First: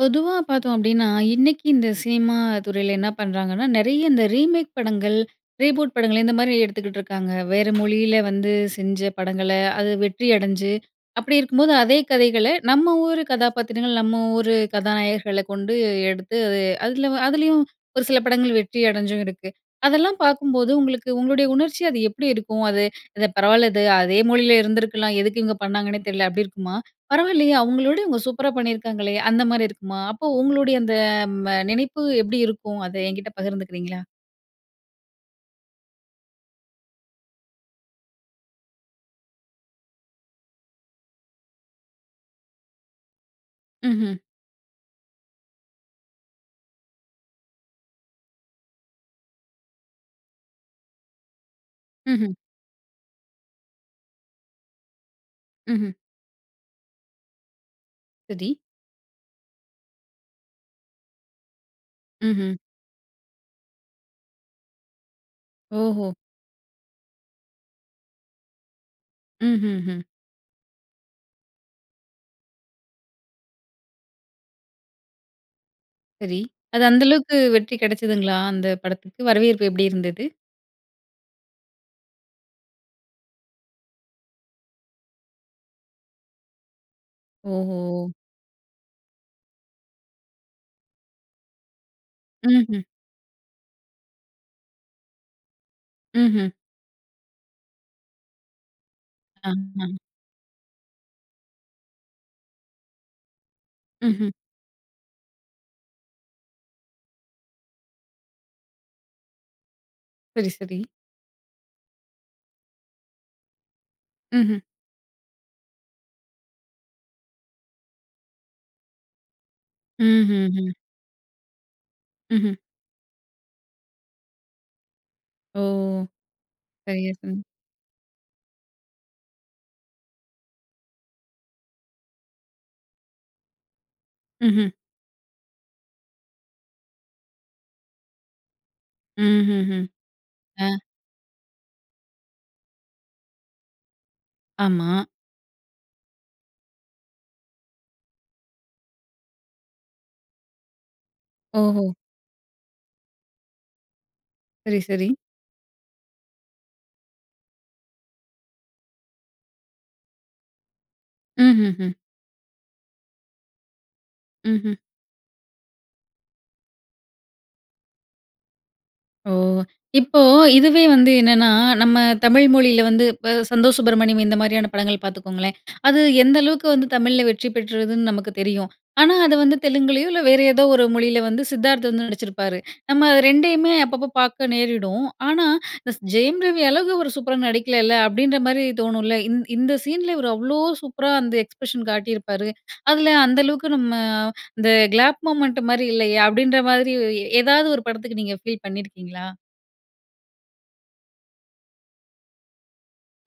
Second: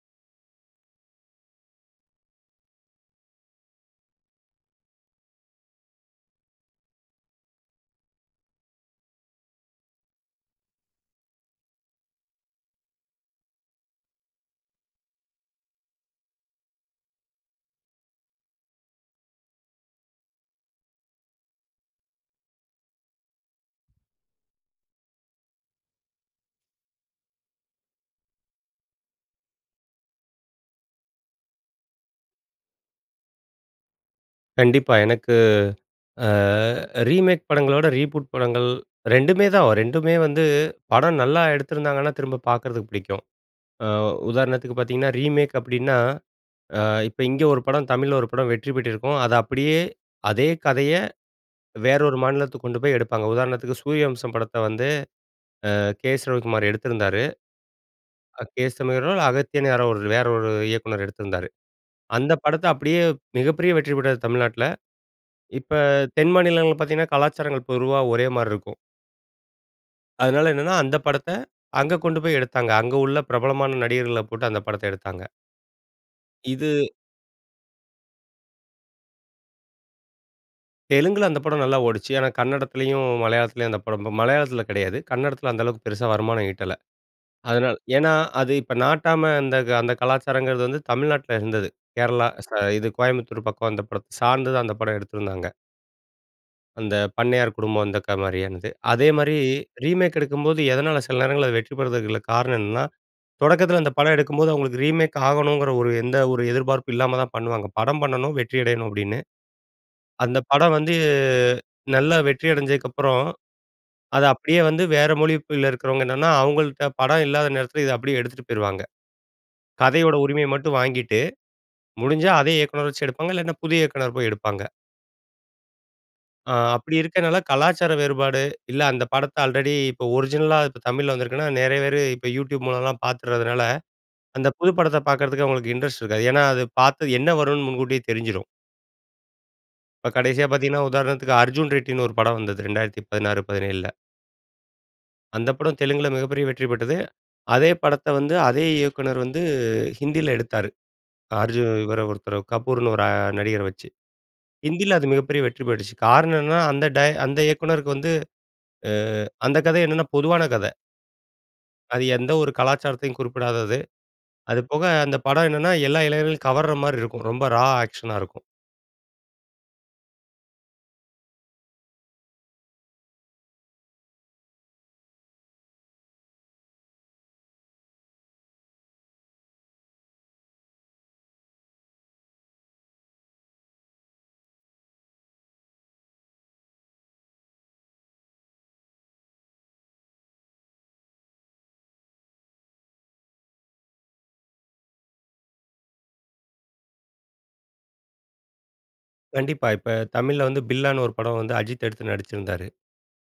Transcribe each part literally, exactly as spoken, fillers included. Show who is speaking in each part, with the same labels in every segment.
Speaker 1: பொதுவா பார்த்தோம் அப்படீன்னா, இன்னைக்கி இந்த சினிமா துறையில என்ன பண்ணுறாங்கன்னா, நெறைய இந்த ரீமேக் படங்கள், ரீபூட் படங்கள் இந்தமாரி எடுத்துக்கிட்டுருக்காங்க. வேற மொழியில வந்து செஞ்ச படங்கள அது வெற்றி அடைஞ்சு அப்படி இருக்கும்போது, அதே கதைகளை நம்ம ஊர் கதாபாத்திரங்கள், நம்ம ஊரு கதாநாயகர்களை கொண்டு எடுத்து அது அதில வ அதிலயும் ஒரு சில படங்கள் வெற்றி அடைஞ்சும் இருக்கு. அதெல்லாம் பார்க்கும்போது, உங்களுக்கு உங்களுடைய உணர்ச்சி அது எப்படி இருக்கும்? அது, "இது பரவாயில்ல இது. அதே மொழியில இருந்துருக்கலாம், எதுக்கு இவுங்க பண்ணாங்கன்னே தெரியல." அப்படி இருக்குமா? "பரவால்லையே! அவுங்களோட இவுங்க சூப்பரா பண்ணியிருக்காங்களே!" அந்தமாரி இருக்குமா? அப்போ உங்களுடைய அந்த ம் அ நினைப்பு எப்படி இருக்கும்? அதை என்கிட்ட பகிர்ந்துக்கிறீங்களா?
Speaker 2: கண்டிப்பா. எனக்கு அ ரீமேக் படங்கள விட, ரீபூட் படங்கள் ரெண்டுமே தான் வ ரெண்டுமே வந்து படம் நல்லா எடுத்துருந்தாங்கன்னா, திரும்ப பார்க்கறதுக்கு பிடிக்கும். அ
Speaker 1: ம்ஹ்ம்.
Speaker 2: உதாரணத்துக்கு பார்த்தீங்கன்னா ரீமேக் அப்படின்னா, அ இப்ப இங்க ஒரு படம் தமிழ்ல ஒரு படம் வெற்றி பெற்றிருக்கும். அத அப்படியே, அதே கதையை வேற ஒரு
Speaker 1: ம்ஹ்ம்.
Speaker 2: மாநிலத்துக்கு கொண்டுபோய் எடுப்பாங்க. உதாரணத்துக்கு, சூரியவம்சம் படத்த வந்து அ
Speaker 1: ம்ஹ்ம்.
Speaker 2: கே.எஸ். ரவிக்குமார் எடுத்திருந்தாரு. அ
Speaker 1: துதி.
Speaker 2: கே.எஸ். என். ஆர்ரோ, இல்ல அகத்தியன் யாரோ ஒரு, வேற ஒரு இயக்குனர் எடுத்திருந்தாரு. அந்த
Speaker 1: ம்ஹ்ம்.
Speaker 2: படத்த அப்படியே மிகப்பெரிய வெற்றி பெற்றது தமிழ்நாட்ல. இப்ப
Speaker 1: ஓஹோ!
Speaker 2: தென் மாநிலங்கள்ல பார்த்தீங்கன்னா, கலாச்சாரங்கள் பொறுவா ஒரேமாரி இருக்கும்.
Speaker 1: ம்ஹ்ஹும்.
Speaker 2: அதனால என்னன்னா, அந்த படத்த, அங்க கொண்டு போய் எடுத்தாங்க. அங்க உள்ள பிரபலமான நடிகர்களப் போட்டு அந்த படத்த எடுத்தாங்க.
Speaker 1: சரி. அது
Speaker 2: இது.
Speaker 1: அந்த அளவுக்கு வெற்றி கிடைச்சதுங்களா? அந்த படத்துக்கு வரவேற்பு எப்பிடி இருந்தது?
Speaker 2: தெலுங்குல அந்த படம் நல்லா ஓடுச்சு. ஆனா, கன்னடத்துலயும், மலையாளத்துலயும் அந்த படம் மலையாளத்துல கிடையாது. கன்னடத்துல அந்த அளவுக்கு பெருசா வருமானம் ஈட்டல. அதனால
Speaker 1: ஓஹோ!
Speaker 2: ஏன்னா, அது இப்ப 'நாட்டாம' அந்த அந்த கலாச்சாரங்கிறது வந்து தமிழ்நாட்ல இருந்தது. கேரளா ஸா
Speaker 1: ம், ம்.
Speaker 2: இது கோயம்புத்தூர் பக்கம் அந்த படத்த சார்ந்துதான் அந்த படம் எடுத்திருந்தாங்க.
Speaker 1: ம்ஹ்ம்.
Speaker 2: அந்த பண்ணையார் குடும்பம் அந்தக்கா மாதிரியானது. அதேமாரி
Speaker 1: ஆங், ஆங்.
Speaker 2: ரீமேக் எடுக்கும்போது, எதனால சில நேரங்கள்ல வெற்றி பெறுவதற்கு உள்ள காரணம் என்னன்னா, தொடக்கத்துல அந்த படம்
Speaker 1: ம்ஹ்ம்.
Speaker 2: எடுக்கும்போது அவுங்களுக்கு ரீமேக் ஆகணுங்குற ஒரு எந்த ஒரு எதிர்பார்ப்பும் இல்லாம தான் பண்ணுவாங்க. படம் பண்ணனும் வெற்றியடையணும் அப்பிடின்னு. அந்த
Speaker 1: சரி,
Speaker 2: படம்
Speaker 1: சரி.
Speaker 2: வந்து நல்லா வெற்றி அடைஞ்சதுக்கு அப்புறம், அத
Speaker 1: ம்ஹ்ம்.
Speaker 2: அப்பிடியே வந்து வேற மொழிப்பில இருக்கிறவங்க என்னன்னா, அவுங்கள்ட படம் இல்லாத நேரத்துல, இத அப்பிடியே எடுத்துட்டு போயிருவாங்க. கதையோட உரிமைய
Speaker 1: ம்ஹ்ஹும்.
Speaker 2: மட்டும் வாங்கிட்டு முடிஞ்சா அதே
Speaker 1: ம்ஹ்ம்.
Speaker 2: இயக்குனர வச்சு எடுப்பாங்க, இல்லாட்ன்னா, புதிய இயக்குனர் போய் எடுப்பாங்க.
Speaker 1: ஓ!
Speaker 2: அ அப்பிடி
Speaker 1: சரியா
Speaker 2: இருக்கிறனால,
Speaker 1: சொன்னீங்க.
Speaker 2: கலாச்சார வேறுபாடு, இல்ல அந்த படத்த ஆல்ரெடி இப்போ ஒரிஜினலா இப்ப தமிழ்ல வந்திருக்குன்னா, நெறைய பேரு இப்ப யூட்யூப் மூலலாம் பார்த்துறதுனால, அந்த
Speaker 1: ம்ஹ்ம்.
Speaker 2: புது படத்த பார்க்கறதுக்கு அவுங்களுக்கு இன்ட்ரெஸ்ட் இருக்காது. ஏன்னா, அது பார்த்தது என்ன வருன்னு முன்கூட்டியே தெரிஞ்சிரும்.
Speaker 1: ம்ஹ்ஹ்ம்.
Speaker 2: இப்ப கடைசியா
Speaker 1: ஆ
Speaker 2: பார்த்தீங்கன்னா, உதாரணத்துக்கு அர்ஜுன் ரெட்டின்னு ஒரு படம் வந்துது. ரெண்டாயிரத்து பதினாறு பதினேழுல.
Speaker 1: ஆமா.
Speaker 2: அந்த படம் தெலுங்குல, மிகப்பெரிய வெற்றி பெற்றது. அதே படத்த வந்து, அதே இயக்குனர் வந்து ஹிந்தியில எடுத்தாரு. அ அர்ஜுன்னு
Speaker 1: ஓஹோ!
Speaker 2: இவர ஒருத்தரு கபூருன்னு ஒரு அ நடிகரை வச்சு.
Speaker 1: சரி,
Speaker 2: ஹிந்தில அது
Speaker 1: சரி.
Speaker 2: மிகப்பெரிய வெற்றி பெட்டுச்சு. காரணம் என்னன்னா அந்த ட அந்த இயக்குனருக்கு வந்து அ அந்த கதை என்னென்னா பொதுவான கதை.
Speaker 1: ம்ஹ்ஹ்ம்.
Speaker 2: அது எந்த ஒரு கலாச்சாரத்தையும் குறிப்பிடாதது. அது
Speaker 1: ம்ஹ்ம்.
Speaker 2: போக, அந்த படம் என்னென்னா எல்லா இளைஞர்களையும் கவர்ற மாரி இருக்கும். ரொம்ப ரா ஆக்க்ஷனா இருக்கும்.
Speaker 1: ஓ! இப்போ இதுவே வந்து என்னன்னா, நம்ம தமிழ் மொழியில வந்து இப்ப "சந்தோஷ் சுப்பிரமணியம்". இந்த மாரியான படங்கள் பார்த்துக்கோங்களேன். அது எந்த அளவுக்கு வந்து தமிழில வெற்றி பெற்றதுன்னு நமக்கு தெரியும். ஆனா, அது வந்து தெலுங்குலேயோ, இல்ல வேற ஏதோ ஒரு மொழியில வந்து சித்தார்த் வந்து நடிச்சிருப்பாரு. நம்ம ரெண்டையுமே அப்பப்ப பார்க்க நேரிடும். ஆனா, இஸ் இந்த ஜெயம் ரவி அழகு அவரு சூப்பரா நடிக்கலல்ல அப்டின்ற மாரி தோணும்ல. இந் இந்த சீனில இவரு அவ்ளோ சூப்பரா அந்த எக்ஸ்ப்ரஷன் காட்டியிருப்பாரு. அதுல அந்த அளவுக்கு நம்ம அந்த கிளாப் மொமெண்ட் மாரி இல்லையே அப்டின்ற மாதிரி, எ ஏதாவது ஒரு படத்துக்கு நீங்க ஃபீல் பண்ணியிருக்கீங்களா?
Speaker 2: கண்டிப்பா. இப்ப தமிழ்ல வந்து பில்லான்னு ஒரு படம் வந்து அஜித் எடுத்து நடிச்சிந்தாரு.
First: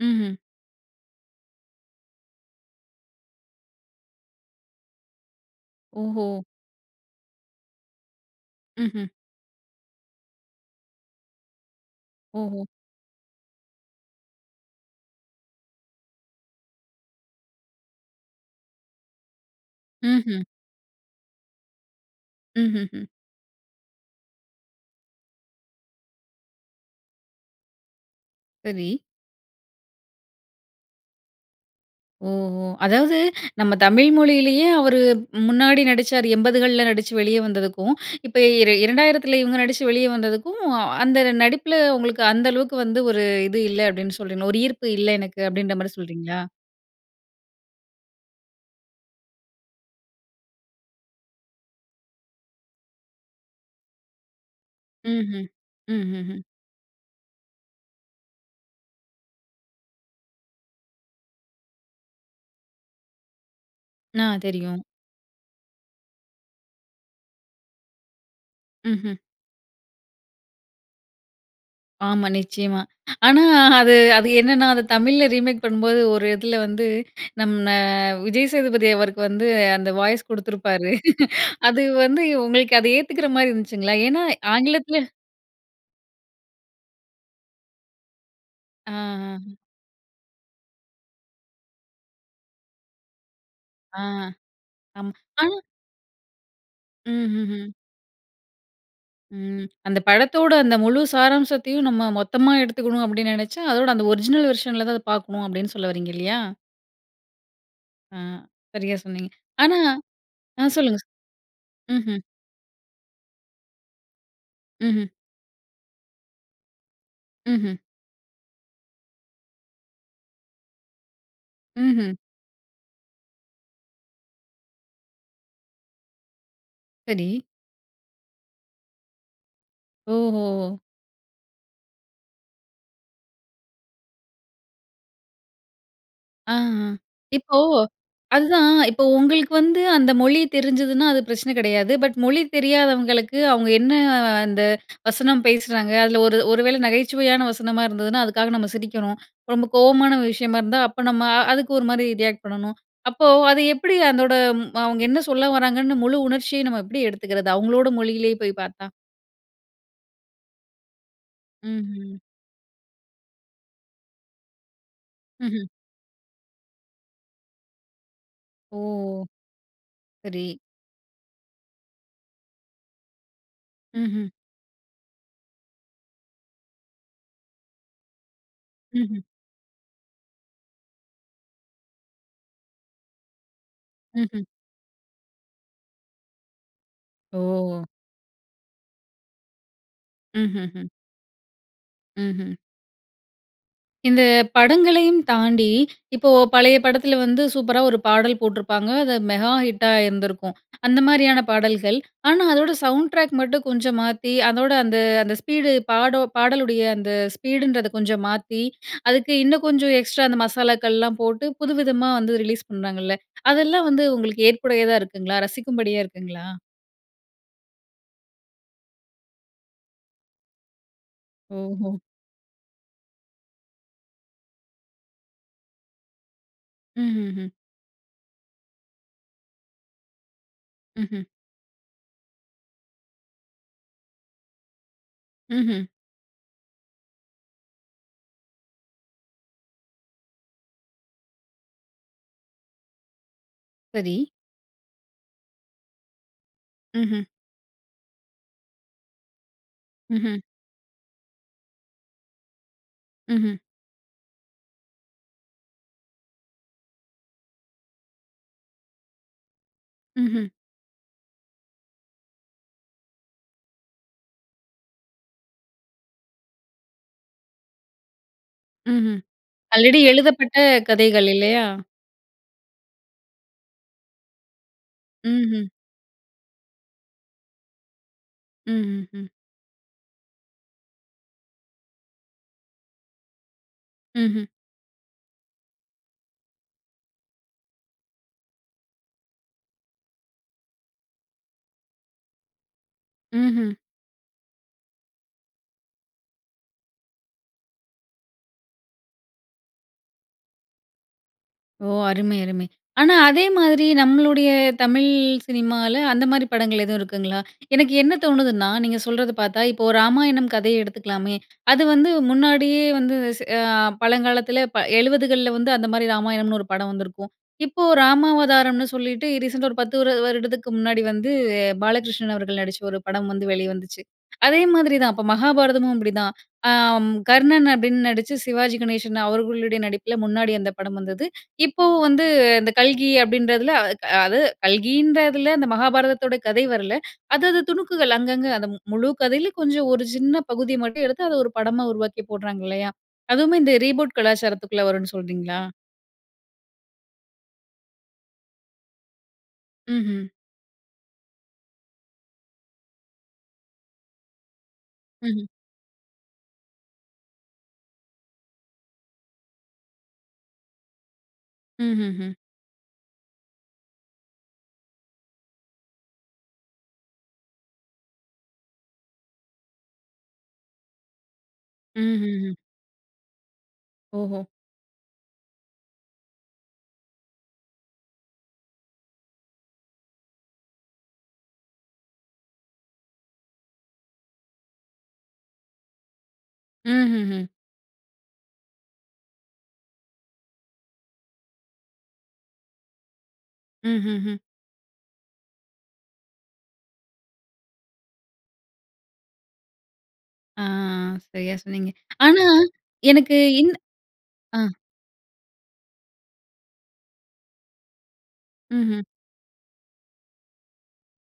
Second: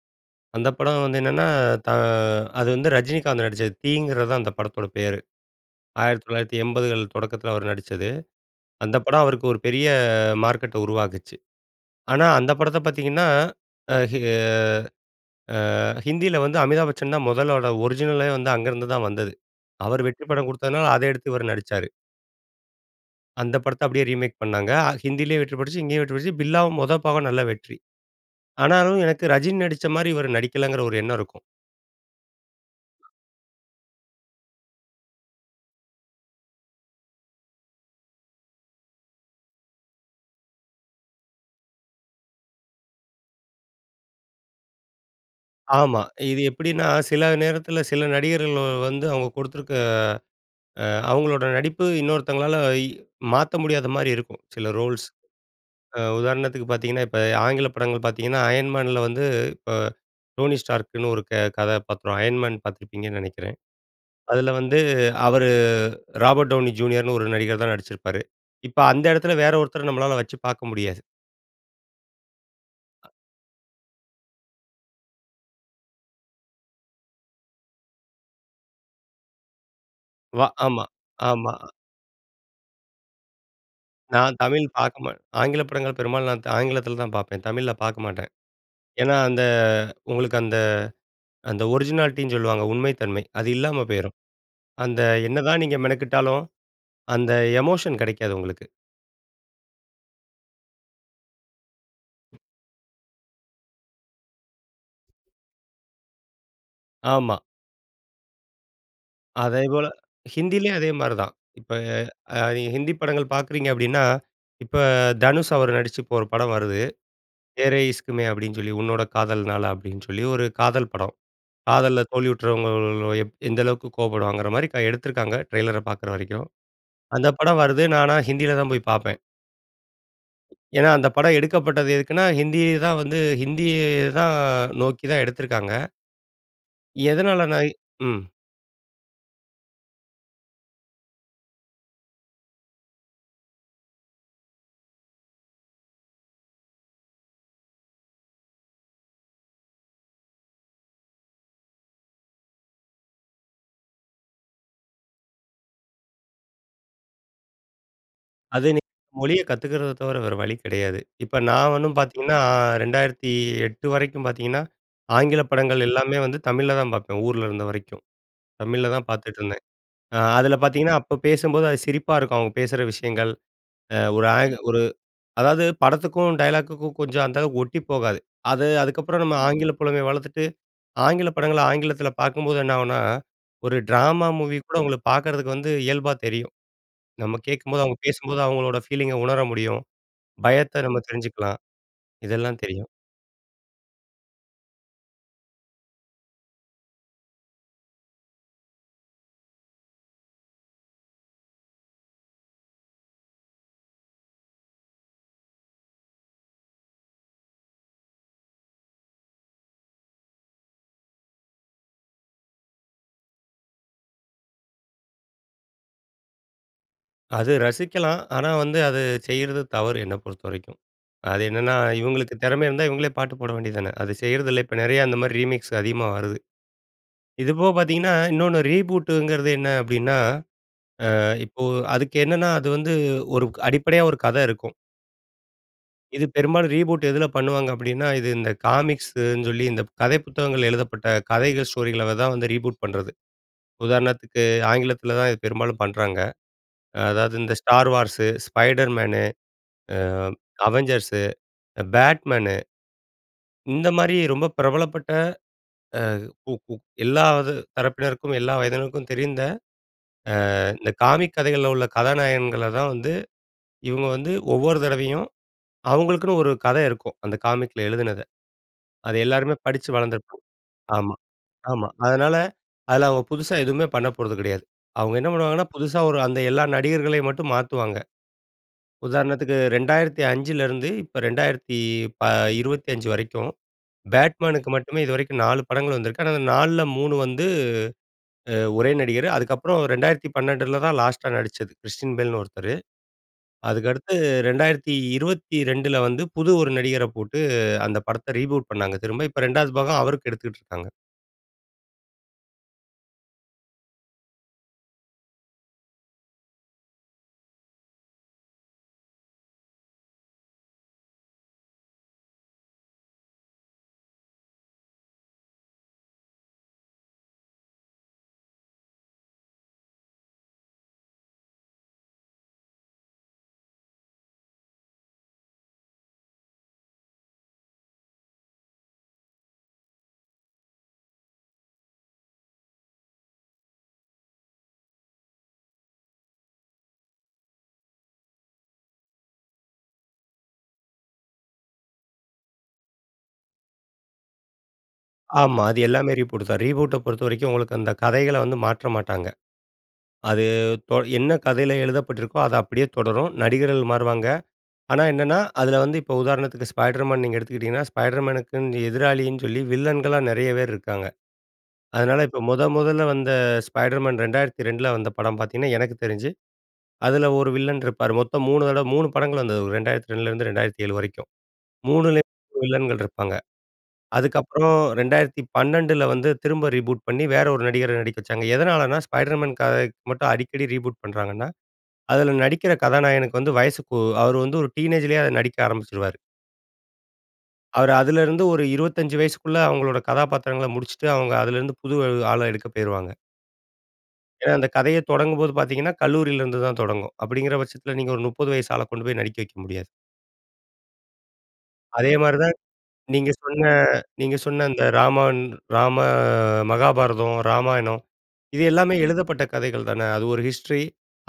Speaker 1: ம்ஹ்ம்.
Speaker 2: அந்த படம் வந்து என்னென்னா. தா அது வந்து ரஜினிகாந்த் நடிச்சது. தீ இங்குறது தான் அந்த படத்தோட பேரு. ஆயிரத்து
Speaker 1: ஓஹோ!
Speaker 2: தொள்ளாயிரத்தி எண்பதுகள் தொடக்கத்துல அவரு நடிச்சது. அந்த
Speaker 1: ம்ஹ்ம்.
Speaker 2: படம் அவருக்கு ஒரு பெரிய மார்க்கெட்ட உருவாக்கிச்சு. ஆனா, அந்த
Speaker 1: ஓஹோ!
Speaker 2: படத்த பார்த்திங்கன்னா அஹ் ஆ ஹிந்தியில வந்து அமிதாப் பச்சன் தான் முதலோட ஒரிஜினலே வந்து அங்கேருந்துதான் வந்தது. அவர் வெற்றி
Speaker 1: ம்ஹ்ம்.
Speaker 2: படம் குடுத்ததுனால, அத எடுத்து இவரு நடிச்சாரு.
Speaker 1: ம்ஹ்ம்.
Speaker 2: அந்த படத்த அப்டியே ரீமேக் பண்ணாங்க. ஹ ஹிந்தியிலேயும் வெற்றி பெற்றுச்சு, இங்கேயும் வெற்றி பெற்றுச்சு. பில்லாவும் மொத பாகம் நல்ல வெற்றி.
Speaker 1: சரி.
Speaker 2: ஆனாலும், எனக்கு ரஜினி நடிச்ச மாரி இவரு நடிக்கலங்கற ஒரு எண்ணம் இருக்கும்.
Speaker 1: ஓஹோ! அதாவது நம்ம தமிழ் மொழியிலேயே அவரு முன்னாடி நடிச்சாரு. எண்பதுகள்ல நடிச்சு வெளிய வந்தததுக்கும், இப்ப இர இரண்டாயிரத்துல இவங்க நடிச்சு வெளிய வந்தததுக்கும். அந்த நடிப்புல உங்களுக்கு அந்த அளவுக்கு வந்து ஒரு இது இல்ல அப்டினு சொல்றீங்களா? ஒரு ஈர்ப்பு இல்ல எனக்கு அப்டின்ற மாரி
Speaker 2: ஆமா. இது
Speaker 1: சொல்றீங்களா?
Speaker 2: எப்படின்னா சில நேரத்துல, சில நடிகர்கள் வந்து அவங்க கொடுத்திருக்க ஆ அவங்களோட நடிப்பு இன்னொருத்தங்களால இ மாத்த முடியாத மாரி இருக்கும். சில ரோல்ஸ்.
Speaker 1: ம்ஹ்ம்.
Speaker 2: அ
Speaker 1: ம்ஹ்ம்.
Speaker 2: உதாரணத்துக்கு பார்த்தீங்கன்னா, இப்ப ஆங்கில படங்கள் பார்த்தீங்கன்னா. அயன் மேன்ல வந்து, இப்ப டோனி ஸ்டார்க்ன்னு ஒரு க கதா பாத்திரம். அயன் மேன் பார்த்துருப்பீங்கன்னு நினைக்கிறன்.
Speaker 1: ஆ.
Speaker 2: அதுல வந்து
Speaker 1: தெரியும்.
Speaker 2: அவரு ராபர்ட் டவுனி ஜூனியர்ன்னு ஒரு நடிகர் தான் நடிச்சிருப்பாரு. இப்ப அந்த
Speaker 1: ம்ஹ்ம்.
Speaker 2: இடத்துல வேற ஒருத்தர நம்மளால வச்சு பார்க்க முடியாது.
Speaker 1: ஆமா, நிச்சயமா.
Speaker 2: அ
Speaker 1: ஆனா, அது அது என்னென்னா அது தமிழ்ல ரீமேக் பண்ணும் போது, ஒரு இதில வந்து நம்ம விஜய் சேதுபதி அவருக்கு வந்து, அந்த வாய்ஸ்
Speaker 2: வா ஆமா,
Speaker 1: குடுத்துருப்பாரு.
Speaker 2: ஆமா.
Speaker 1: அது வந்து உங்களுக்கு அத ஏத்துக்கிறமாரி இருந்துச்சுங்களா? ஏன்னா,
Speaker 2: நான் தமிழ்
Speaker 1: ஆங்கிலத்துல
Speaker 2: பார்க்க மாட்டேன். ஆங்கில படங்கள் பெரும்பாலும், நான் த ஆங்கிலத்தில தான் பார்ப்பேன். தமிழ்ல பார்க்க மாட்டேன்.
Speaker 1: ஆ,
Speaker 2: ஏன்னா, அந்த
Speaker 1: ஆ.
Speaker 2: உங்களுக்கு அந்த அந்த ஒரிஜினாலிட்டி ன்னு சொல்லுவாங்க. உண்மை தன்மை, அது இல்லாம
Speaker 1: ஆ.
Speaker 2: போயிரும். அந்த
Speaker 1: அம் ஆனா
Speaker 2: என்னதான் நீங்க மெனக்கெட்டாலும், அந்த
Speaker 1: ம்ஹ்ஹ்ம்.
Speaker 2: எமோஷன் கெடைக்காது உங்களுக்கு.
Speaker 1: ம். "அந்த படத்தோட அந்த முழு சாராம்சத்தையும் நம்ம மொத்தமா எடுத்துக்கணும் அப்படி நெனச்சா, அதோட அந்த ஒரிஜினல் வெர்ஷன் ல தான் அத பார்க்கணும்." அப்படின்னு சொல்ல வர்றீங்க இல்லையா?
Speaker 2: ஆமா.
Speaker 1: ஆ. சரியா சொன்னீங்க. ஆனா
Speaker 2: அதேபோல
Speaker 1: ஆ
Speaker 2: ஹிந்தியிலேயும்
Speaker 1: சொல்லுங்க, சொ
Speaker 2: அதேமாரி தான். இப்ப
Speaker 1: ம்ஹ்ம்.
Speaker 2: அ ஹிந்தி படங்கள் பார்க்குறீங்க அப்படின்னா, இப்ப
Speaker 1: ம்ஹ்ம்.
Speaker 2: தனுஷ் அவர் நடிச்சு இப்ப ஒரு படம் வருது.
Speaker 1: ம்ஹ்ம்.
Speaker 2: "தேரே இஷ்க் மெய்ன்" அப்படின்னு சொல்லி 'உன்னோட காதல்னால' அப்படின்னு சொல்லி, ஒரு காதல் படம். காதல்ல
Speaker 1: ம்ஹ்ம்.
Speaker 2: தோல்வியுற்றவங்க எப் எந்த அளவுக்கு கோவப்படுவாங்கிறமாரி கதை எடுத்துருக்காங்க. ட்ரெய்லர பார்க்குற வரைக்கும். அந்த
Speaker 1: சடி.
Speaker 2: படம் வருது. நான் ஆனா ஹிந்தியில தான் போய் பார்ப்பேன்.
Speaker 1: ஓஹோ! ஓ!
Speaker 2: ஏன்னா, அந்த படம் எடுக்கப்பட்டது எதுக்குன்னா, ஹிந்தி தான் வந்து ஹிந்திய தான் நோக்கி தான் எடுத்திருக்காங்க.
Speaker 1: அ, அ. இப்போ,
Speaker 2: எதனாலனாய் ம்.
Speaker 1: அதுதான் இப்போ உங்களுக்கு வந்து அந்த மொழி தெரிஞ்சுதுன்னா, அது பிரச்சன கிடையாது. பட், மொழி தெரியாதவங்களுக்கு அவுங்க என்ன அந்த வசனம் பேசுறாங்க? அதில ஒரு ஒரு வேள நகைச்சுவையான வசனமா இருந்ததுனா, அதுக்காக நம்ம சிரிக்கணும். ரொம்ப கோவமான விஷயமா இருந்தா, அப்ப நம்ம அதுக்கு ஒருமாரி ரியாக்ட் பண்ணணும். அப்போ அது எப்பிடி அதோட ம் அவுங்க என்ன சொல்ல வராங்கன்னு முழு உணர்ச்சிய நம்ம எப்பிடி எடுத்துக்கிறது? அவுங்களோட மொழியிலே போய்
Speaker 2: அது நி
Speaker 1: பார்த்தா?
Speaker 2: மொழிய கத்துக்கிறத தவிர வேற வழி கிடையாது. இப்ப நான் ஒன்னும்
Speaker 1: ம்ஹ்ம்.
Speaker 2: பார்த்தீங்கன்னா. ரெண்டாயிரத்தி எட்டு வரைக்கும் பார்த்தீங்கன்னா, ஆங்கில
Speaker 1: ம்ஹ்ம்.
Speaker 2: படங்கள் எல்லாமே வந்து தமிழ்ல தான் பாப்பேன். ஊர்ல இருந்த வரைக்கும்.
Speaker 1: ஓ!
Speaker 2: தமிழ்ல தான் பார்த்துட்டுருந்தேன். அ
Speaker 1: சரி.
Speaker 2: அதுல பார்த்தீங்கன்னா, அப்ப பேசும்போது அது சிரிப்பா இருக்கும். அவுங்க பேசுற விஷயங்கள், அ ஒரு
Speaker 1: ம்ஹ்ம்.
Speaker 2: ஆக் ஒரு அதாவது படத்துக்கும், டயலாக்குக்கும் கொஞ்சம் அந்தளவுக்கு ஒட்டி போகாது. அது
Speaker 1: ம்ஹ்ம்.
Speaker 2: அதுக்கப்புறம் நம்ம ஆங்கில புலமைய வளர்த்துட்டு. ஆங்கிலப் படங்கள, ஆங்கிலத்துல பார்க்கும்போது என்னாகுனா, ஒரு டிராமா
Speaker 1: ம்ஹ்ம்.
Speaker 2: மூவி கூட உங்களுக்கு பார்க்கறதுக்கு வந்து இயல்பா தெரியும். நம்ம
Speaker 1: ஓ!
Speaker 2: கேட்கும்போது அவுங்க பேசும்போது அவுங்களோட ஃபீலிங்க உணர முடியும். பயத்த
Speaker 1: ம்ஹ்ஹ்ம்.
Speaker 2: நம்ம தெரிஞ்சுக்கலாம்.
Speaker 1: ம்ஹ்ம்.
Speaker 2: இதெல்லாம் தெரியும்.
Speaker 1: இந்த படங்களையும் தாண்டி, இப்போ பழைய படத்துல வந்து சூப்பரா ஒரு பாடல் போட்டுருப்பாங்க, அத மெகா ஹிட்டா இருந்திருக்கும். அந்த மாதிரியான பாடல்கள். ஆனா, அதோட சவுண்ட் டிராக் மட்டும் கொஞ்சம் மாத்தி அதோட அந்த அந்த ஸ்பீடு பாடோ பாடலுடைய அந்த ஸ்பீடு ன்றத கொஞ்சம் மாத்தி, அதுக்கு இன்னும் கொஞ்சம் எக்ஸ்ட்ரா அந்த மசாலாக்கள்லாம் போட்டு, புதுவிதமா வந்து ரிலீஸ் பண்றாங்கல்ல. அதெல்லாம் வந்து உங்களுக்கு ஏற்புடையதா இருக்குங்களா? ரசிக்கும்படியா இருக்குங்களா?
Speaker 2: அது ரசிக்கலாம். ஆனா வந்து, அது செய்றது தவறு. என்னை பொறுத்த வரைக்கும். அது என்னன்னா,
Speaker 1: ஓஹோ!
Speaker 2: இவங்களுக்கு திறம இருந்தா, இவங்களே பாட்டு போட வேண்டியது தான. அது செய்றதில்ல. இப்ப நிறைய அந்த மாரி ரீமிக்ஸ் அதிகமா வருது.
Speaker 1: ம்ஹ்ம்.
Speaker 2: இது போக பார்த்தீங்கன்னா, இன்னொன்னு ரீபூட்ங்கிறது என்ன அப்டின்னா அ
Speaker 1: ம்ஹ்ம்.
Speaker 2: இப்போ அதுக்கு என்னென்னா அது வந்து ஒரு க் அடிப்படையா ஒரு கத இருக்கும்.
Speaker 1: ம்ஹ்ம்.
Speaker 2: இது பெரும்பாலும் ரீபூட் எதுல பண்ணுவாங்க அப்டின்னா. இது இந்த காமிக்ஸுன்னு சொல்லி, இந்த ப் கதைப்புத்தகங்கள் எழுதப்பட்ட கதைகள், ஸ்டோரிகள தான் வந்து ரீபூட் பண்றது.
Speaker 1: சரி.
Speaker 2: உதாரணத்துக்கு, ஆங்கிலத்துல தான் இது பெரும்பாலும் பண்றாங்க. அ
Speaker 1: ம்ஹ்ம்.
Speaker 2: அதாவது, இந்த Star Wars, Spider Man அ
Speaker 1: ம்ஹ்ம்.
Speaker 2: Avengers அ Bat Man.
Speaker 1: ம்ஹ்ம்.
Speaker 2: இந்த மாதிரி ரொம்ப பிரபலப்பட்ட அ உ உ எல்லாவது தரப்பினருக்கும், எல்லா வயதினருக்கும் தெரிந்த,
Speaker 1: ம்ஹ்ம்.
Speaker 2: அ இந்த காமிக் கதைகள்ல உள்ள கதாநாயகங்கள தான் வந்து, இவங்க வந்து ஒவ்வொரு தடவையும், அவுங்களுக்குனு ஒரு கத இருக்கும். அந்த காமிக்ல எழுதுனத. அது
Speaker 1: ம்ஹ்ம்.
Speaker 2: எல்லாருமே படிச்சு
Speaker 1: ஆல்ரெடி
Speaker 2: வளர்ந்திருப்பாங்க.
Speaker 1: எழுதப்பட்ட
Speaker 2: ஆமா.
Speaker 1: கதைகள், இல்லையா?
Speaker 2: ஆமா. அதனால, அதுல அவங்க புதுசா எதுவுமே பண்ண போறது கிடையாது. அவங்க என்ன பண்ணுவாங்கன்னா.
Speaker 1: ம்ஹ்ம்.
Speaker 2: புதுசா ஒரு அந்த எல்லா நடிகர்களையும் மட்டும் மாத்துவாங்க.
Speaker 1: ம்ஹ்ஹும்
Speaker 2: உதாரணத்துக்கு இரண்டாயிரத்தி அஞ்சில இருந்து, இப்ப இரண்டாயிரத்தி ப இருபத்தி அஞ்சி வரைக்கும்.
Speaker 1: ம்ஹ்ம்.
Speaker 2: பேட்மேன்க்கு மட்டுமே இதுவரைக்கும் நாளு படங்கள் வந்திருக்கு. ஆனா நால்ல மூணு வந்து அ ஒரே நடிகர். அதுக்கப்புறம் இரண்டாயிரத்தி பன்னெண்டுல தான் லாஸ்ட்டா நடிச்சது. கிறிஸ்டியன் பெல்னு ஒருத்தரு.
Speaker 1: ம்ஹ்ம்.
Speaker 2: அதுக்கு அடுத்து இரண்டாயிரத்தி இருபத்தி இரண்டுல வந்து, புது ஒரு நடிகர போட்டு அந்த படத்த ரீபூட் பண்ணாங்க திரும்ப. இப்ப இரண்டாவது பாகம் அவருக்கு எடுத்துட்ருக்காங்க.
Speaker 1: ஓ அருமை, அருமை! ஆனா அதே மாதிரி நம்மளுடைய தமிழ் சினிமால, அந்த மாரி படங்கள் எதுவும் இருக்குங்களா? எனக்கு என்ன தோணுதுன்னா, நீங்க சொல்றது பார்த்தா, இப்போ ராமாயணம் கதைய எடுத்துக்கலாமே, அது வந்து, முன்னாடியே வந்து எச அ பழங்காலத்தில ப எழுபதுகள்ல வந்து அந்த மாரி ராமாயணம்னு ஒரு படம் வந்திருக்கும். இப்போ ராமாவதாரம்ன்னு சொல்லிட்டு, ரீசெண்டா ஒரு பத்து வருடத்துக்கு முன்னாடி வந்து 'பாலகிருஷ்ணன்' அவர்கள் நடிச்ச ஒரு படம் வந்து வெளி வந்துச்சு. அதே மாதிரி தான். அப்ப மகாபாரதமும் அப்டிதான். அம், கர்ணன் அப்டின்னு நடிச்சு 'சிவாஜி கணேசன்' அவர்களுடைய நடிப்பில முன்னாடி அந்த படம் வந்தது. இப்பவும் வந்து இந்த கல்கி அப்டின்றதில அ, அது கல்கின்றதுல அந்த மகாபாரதத்தோட கதை வரல. அது அது துணுக்குகள், அங்கங்க, அந்த மு முழு கதைல கொஞ்சம் ஒரு சின்ன பகுதி மட்டும் எடுத்து, அத ஒரு படமா உருவாக்கி போடுறாங்க இல்லையா? அதுவுமே இந்த ரீபூட் கலாச்சாரத்துக்குள்ள வரும்னு சொல்றீங்களா?
Speaker 2: ஆமா. அது எல்லாமே ரீபூட்டு தான். ரீபூட்ட பொறுத்தவரைக்கும் உங்களுக்கு அந்த கதைகள வந்து மாற்ற மாட்டாங்க.
Speaker 1: ம்ஹ்ம்.
Speaker 2: அது தொ என்ன கதைல எழுதப்பட்டிருக்கோ, அது அப்டியே தொடரும். நடிகர்கள் மாறுவாங்க. ஆனா என்னனென்ன,
Speaker 1: ம்ஹ்ம்.
Speaker 2: அதுல வந்து இப்ப உதாரணத்துக்கு 'ஸ்பைடர் மேன்' நீங்க எடுத்துக்கிட்டீங்கன்னா, ஸ்பைடர்மேனுக்குன்னு எதிராளின்னு சொல்லி, வில்லன்களா நெறைய பேர் இருக்காங்க. அதனால
Speaker 1: ம்ஹ்ஹும்.
Speaker 2: இப்போ, மொத மொதல்ல வந்த 'ஸ்பைடர்மேன்'. ரெண்டாயிரத்தி ரெண்டுல வந்த படம் பார்த்தீங்கன்னா, எனக்கு தெரிஞ்சு, அதுல ஒரு வில்லன் இருப்பாரு, மொத்தம் மூணு தடவ, மூணு படங்கள் வந்தது ஒரு ரெண்டாயிரத்தி ரெண்டுலருந்து ரெண்டாயிரத்தி ஏழு வரைக்கும். மூணுலயும்
Speaker 1: ம்ஹ்ஹும்.
Speaker 2: மூணு வில்லன்கள் இருப்பாங்க.
Speaker 1: ஓஹோ!
Speaker 2: அதுக்கப்றம் ரெண்டாயிரத்தி பன்னெண்டுல வந்து, திரும்ப ரீபூட் பண்ணி, வேற ஒரு நடிகர நடிக்க வச்சாங்க. எதனாலனா, 'ஸ்பைடர்மேன்' கதைக்கு மட்டும் அடிக்கடி ரீபூட் பண்றாங்கன்னா, அதுல நடிக்கிற கதாநாயகனுக்கு வந்து வயசுக்கு அவரு வந்து ஒரு டீனேஜ்லயே அத நடிக்க ஆரம்பிச்சுருவாரு.
Speaker 1: ம்ஹ்ஹூம்.
Speaker 2: அவரு அதுலருந்து ஒரு இருவத்தஞ்சு வயசுக்குள்ள, அவங்களோட கதாபாத்திரங்கள முடிச்சிட்டு, அவங்க அதுலருந்து, புது ஆள எடுக்க பேயிருவாங்க.
Speaker 1: ம்ஹ்ஹூம்.
Speaker 2: ஏன்னா, அந்த கதையே தொடங்கும்போது பாத்தீங்கன்னா, கல்லூரில இருந்துதான் தொடங்கும். அப்படிங்கற பட்சத்துல, நீங்க ஒரு நுப்பது வயசு ஆள கொண்டு போயி நடிக்க வைக்க முடியாது.
Speaker 1: ஆ. சரியா சொன்னீங்க.
Speaker 2: அதே
Speaker 1: ஆனா,
Speaker 2: மாரிதான், நீங்க
Speaker 1: எனக்கு
Speaker 2: சொன்ன
Speaker 1: என்ன
Speaker 2: நீங்க
Speaker 1: ஆ.
Speaker 2: சொன்ன அந்த "ராமன் ராம மகாபாரதம், ராமாயணம்". இது எல்லாமே
Speaker 1: ம்ஹ்ம்.
Speaker 2: எழுதப்பட்ட கதைகள் தான? அது ஒரு ஹிஸ்ட்ரி,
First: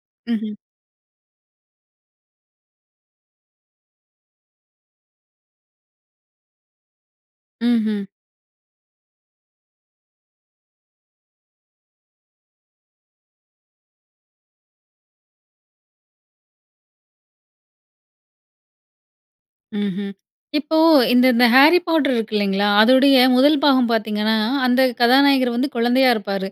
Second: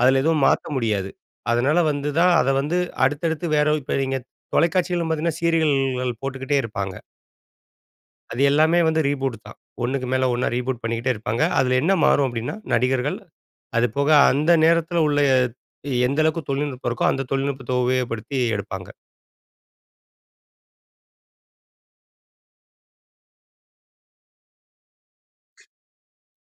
Speaker 2: அதுல எதுவும்
Speaker 1: ம்ஹ்ம்.
Speaker 2: மாத்த முடியாது. அதனால வந்துதான் அத வந்து அடுத்தடுத்து வேற இப்ப நீங்க, தொலைக்காட்சிகளும் பாத்தீங்கன்னா, சீரியல்கள் போட்டுக்கிட்டே இருப்பாங்க.
Speaker 1: ம்ஹ்ம்.
Speaker 2: அது எல்லாமே வந்து ரீபூட்டு தான். ஒண்ணுக்கு மேல ஒண்ணா, ரீபூட் பண்ணிக்கிட்டே இருப்பாங்க. அதுல என்ன மாறும் அப்படினா, "நடிகர்கள்". அது போக அந்த நேரத்துல உள்ள, எந்த அளவுக்கு தொழில்நுட்பம் இருக்கோ, அந்த தொழில்நுட்பத்த உபயோகப்படுத்தி எடுப்பாங்க.
Speaker 1: ம்ஹ்ம். இப்போ இந்த இந்த "Harry Potter" இருக்கு இல்லைங்களா, அதோடைய முதல் பாகம் பாத்தீங்கன்னா, அந்த கதாநாயகர் வந்து குழந்தையா இருப்பாரு.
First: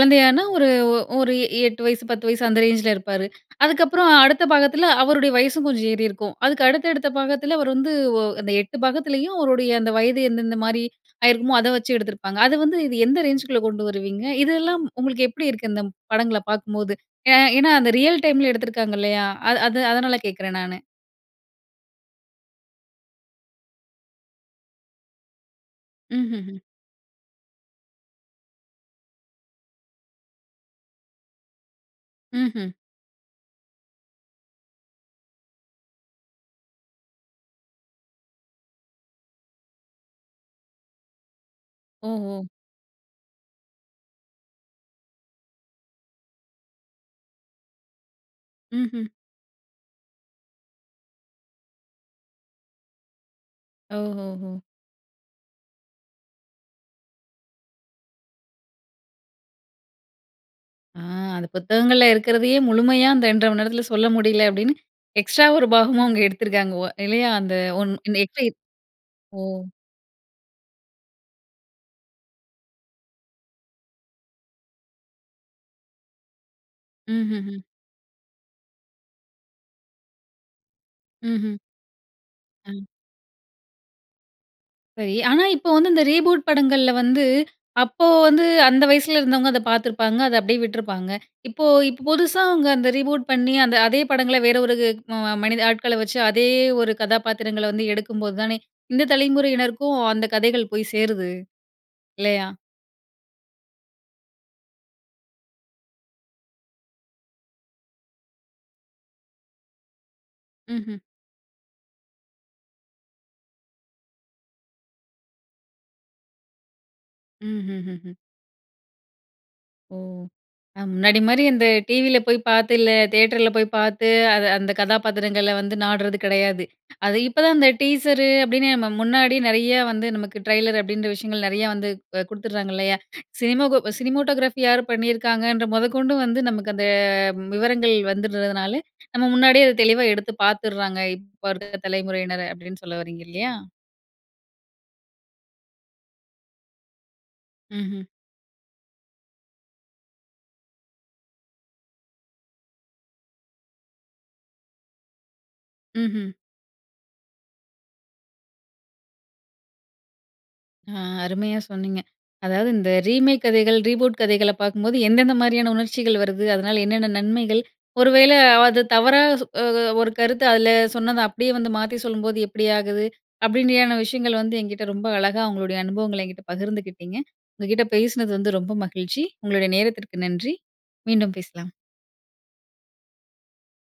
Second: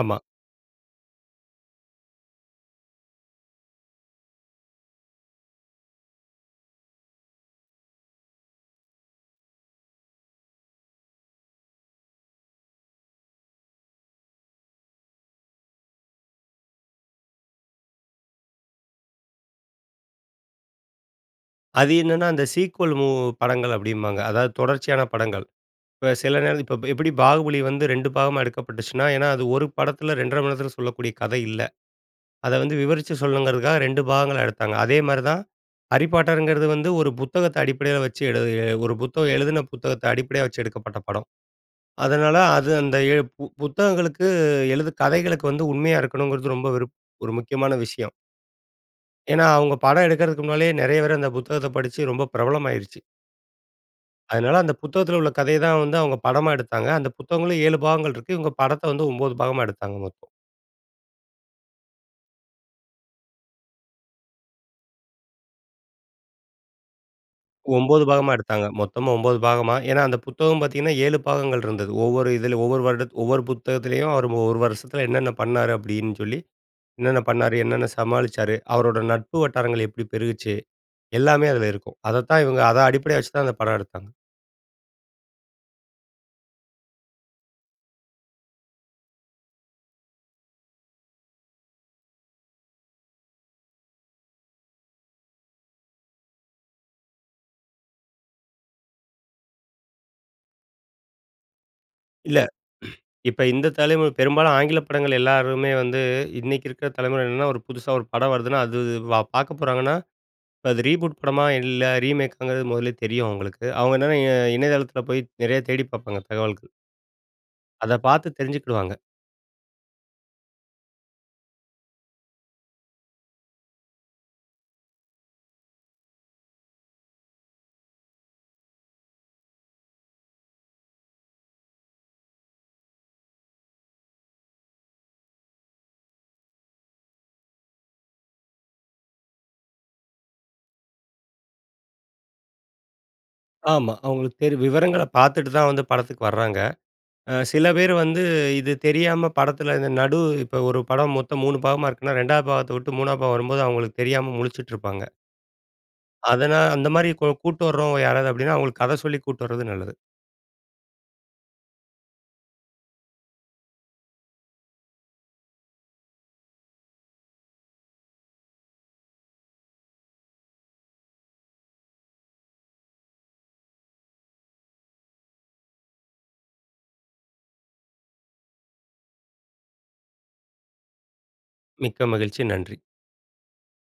Speaker 2: ஆமா.
Speaker 1: ஒரு ஒ ஒரு எ எட்டு வயசு, பத்து வயசு, அந்த ரேஞ்சுல இருப்பாரு. அதுக்கப்புறம் அடுத்த பாகத்துல, அவருடைய வயசும் கொஞ்சம் ஏறிருக்கும். அதுக்கு அடுத்தடுத்த பாகத்துல, அவரு வந்து ஒ அந்த எட்டு பாகத்துலயும் அவருடைய அந்த வயது எந்தெந்த மாரி, ஆயிருக்குமோ அத வச்சு எடுத்திருப்பாங்க. அது வந்து, இது எந்த ரேஞ்சுக்குள்ள கொண்டு வருவீங்க? இதெல்லாம் உங்களுக்கு எப்படி இருக்கு, இந்தப் படங்கள பாக்கும்போது? ஏ ஏன்னா, அந்த ரியல் டைம்ல எடுத்துருக்காங்க, இல்லையா? அ அது அதனால கேக்குறேன், நானு.
Speaker 2: அது என்னன்னா, அந்த சீக்வல் மூவ் படங்கள் அப்படிம்பாங்க. அதாவது தொடர்ச்சியான படங்கள். இப்ப சில நேர
Speaker 1: ம்ஹ்ஹ்ம்.
Speaker 2: இப்ப எப்புடி 'பாகுபலி' வந்து ரெண்டு பாகமா எடுக்கப்பட்டுச்சுன்னா, ஏன்னா அது ஒரு படத்துல ரெண்ட்ரை மணி நேரத்துல சொல்லக்கூடிய கதை இல்ல. அத
Speaker 1: ம்ஹ்ம்.
Speaker 2: வந்து விவரிச்சு சொல்ணுங்கிறதுக்காக ரெண்டு பாகங்களா எடுத்தாங்க. அதே மாரி தான். ஹரிபாட்டர்ங்கிறது வந்து ஒரு புத்தகத்த அடிப்படயா வச்சு எழுதிய ஒரு புத்தகம் எழுதுன புத்தகத்த அடிப்படையா வச்சு எடுக்கப்பட்ட படம். அதனால,
Speaker 1: ஓஹோ!
Speaker 2: அது அந்த எ பு புத்தகங்களுக்கு எழுது கதைகளுக்கு வந்து உண்மையா இருக்கணுங்கிறது ரொம்ப விருப் ஒரு முக்கியமான விஷயம்.
Speaker 1: ம்ஹ்ம்.
Speaker 2: ஏன்னா, அவங்க படம் எடுக்குறதுக்கு முன்னாலயே நெறைய பேர் அந்த புத்தகத்த படிச்சு, ரொம்ப பிரபலமாயிருச்சு.
Speaker 1: ஓஹோஹோ!
Speaker 2: அதனால அந்த புத்தகத்துல உள்ள கதைய தான் வந்து அவங்க படமாக எடுத்தாங்க. அந்த புத்தகங்களும் ஏழு பாகங்கள் இருக்கு. இவுங்க படத்த வந்து ஒன்பது பாகமா எடுத்தாங்க மொத்தம்.
Speaker 1: அ அந்த புத்தகங்கள்ள இருக்கிறதயே முழுமையா அந்த ரெண்ட்ரை மணி நேரத்துல சொல்ல முடில, அப்படின்னு எக்ஸ்ட்ரா ஒரு பாகமும் அவங்க எடுத்திருக்காங்க. ஓ இல்லையா, அந்த ஒன்
Speaker 2: ஒம்போது
Speaker 1: இந்த
Speaker 2: பாகமா
Speaker 1: [unintelligible]
Speaker 2: எடுத்தாங்க. மொத்தமா ஒம்பது
Speaker 1: ஓ.
Speaker 2: பாகமா. ஏன்னா அந்த புத்தகம் பார்த்தீங்கன்னா, ஏழு பாகங்கள் இருந்தது. ஒவ்வொரு இதில ஒவ்வொரு வருடத் ஒவ்வொரு புத்தகத்திலேயும், அவர் ஒரு வருஷத்துல என்னன்ன பண்ணாரு? அப்டின்னு சொல்லி, என்னென்ன பண்ணாரு?
Speaker 1: ம்ஹ்ஹ்ம்.
Speaker 2: என்னென்ன சமாளிச்சாரு? அவரோட நட்பு வட்டாரங்கள் எப்டி பெருகுச்சு? எல்லாமே
Speaker 1: ம்ஹ்ம்.
Speaker 2: அதுல இருக்கும். அதத்தான் இவங்க அத
Speaker 1: ம்.
Speaker 2: அடிப்படையா வச்சுதான் அந்த படம் எடுத்தாங்க.
Speaker 1: சரி. ஆனா, இப்போ வந்து இந்த ரீபூட் படங்கள்ல வந்து, அப்போ வந்து, அந்த வயசுல இருந்தவங்க அத பார்த்துருப்பாங்க, அத அப்படியே விட்ருப்பாங்க. இப்போ இப்போ, புதுசா அவங்க அந்த ரீபூட் பண்ணி, அந்த அதே படங்கள வேற ஒரு கு ம மனித ஆட்கள வச்சு அதே ஒரு கதாபாத்திரங்கள வந்து எடுக்கும்போது தானே இந்த தலைமுறையினருக்கும், அந்த கதைகள் போய் சேருது.
Speaker 2: இல்ல.
Speaker 1: இல்லையா?
Speaker 2: இப்ப இந்த தலைமுறை பெரும்பாலும் ஆங்கில படங்கள எல்லாருமே வந்து, இன்னைக்கு இருக்க தலைமுறை என்னன்னா, ஒரு புதுசா ஒரு படம் வருதுனா, அது வா பார்க்க போறாங்கன்னா, இப்போ அது
Speaker 1: ம்ஹ்ம்.
Speaker 2: ரீபூட் படமா? இல்ல ரீமேக்காங்கிறது முதல்லேயே தெரியும் அவங்களுக்கு. அவங்க என்னன்னா இ இணையதளத்துல போய் நெறைய தேடிப் பார்ப்பாங்க, தகவல்க்கு. அத
Speaker 1: ம்ஹ்ஹ்ம்.
Speaker 2: பார்த்து தெரிஞ்சுக்கிடுவாங்க.
Speaker 1: ஓ! அ முன்னாடி மாரி அந்த டிவில போய் பார்த்து இல்ல, தியேட்டர்ல போய் பார்த்து, அது அந்த கதாபாத்திரங்கள வந்து நாடுறது கிடையாது. அது இப்போ தான், அந்த டீசரு அப்படீன்னு, நம்ம முன்னாடி, நெறைய வந்து நமக்கு ட்ரெய்லர் அப்படீன்ற விஷயங்கள், நிறைய வந்து அ குடுத்துடுறாங்கல்லையா? சினிமாகோ சினிமாட்டோகிராஃபி யாரு பண்ணியிருக்காங்கன்ற முதற்கொண்டும், வந்து நமக்கு அந்த விவரங்கள் வந்துடுறதுனால, நம்ம முன்னாடியே, அத தெளிவா எடுத்து பார்த்துர்றாங்க. இப்ப இருக்க தலைமுறையினர் அப்படீன்னு சொல்ல வர்றீங்க, இல்லையா?
Speaker 2: ஆமா. அவர்களுக்கு தெரியும். விவரங்கள பார்த்துட்டு தான், வந்து படத்துக்கு வராங்க. அ சில பேர்
Speaker 1: ம்ஹ்ம்.
Speaker 2: வந்து இது தெரியாம, படத்துல இந்த நடு இப்ப ஒரு படம் மொத்தம் மூணு பாகமா இருக்குனா, ரெண்டாவது பாகத்த விட்டு, மூணாவது பாகம் வரும்போது அவங்களுக்கு தெரியாம முழிச்சுட்டு இருப்பாங்க.
Speaker 1: ம்ஹ்ம்.
Speaker 2: அதனா அந்த மாதிரி கு கூட்டிட்டு வர்றவங்க யாராவது அப்படின்னா, அவங்களுக்கு கத சொல்லி கூட்டிட்டு வர்றது நல்லது.
Speaker 1: அ அருமையா சொன்னீங்க. அதாவது, இந்த ரீமேக் கதைகள், ரீபூட் கதைகள பார்க்கும்போது எந்தெந்த மாதிரியான உணர்ச்சிகள் வருது? அதனால என்னென்ன நன்மைகள்? ஒரு வேளை, அத தவறா சொ அ அ ஒரு கருத்து, அதுல சொன்னத அப்படீயே வந்து மாத்தி சொல்லும்போது, எப்டி ஆகுது? அப்படீன்றயான விஷயங்கள் வந்து, என்கிட்டே ரொம்ப அழகா உங்களுடைய அனுபவங்கள, என்கிட்ட பகிர்ந்துக்கிட்டீங்க. உங்க கிட்ட பேசினது வந்து ரொம்ப மகிழ்ச்சி. உங்களுடைய நேரத்திற்கு நன்றி. மீண்டும் பேசலாம்.
Speaker 2: மிக்க மகிழ்ச்சி. நன்றி.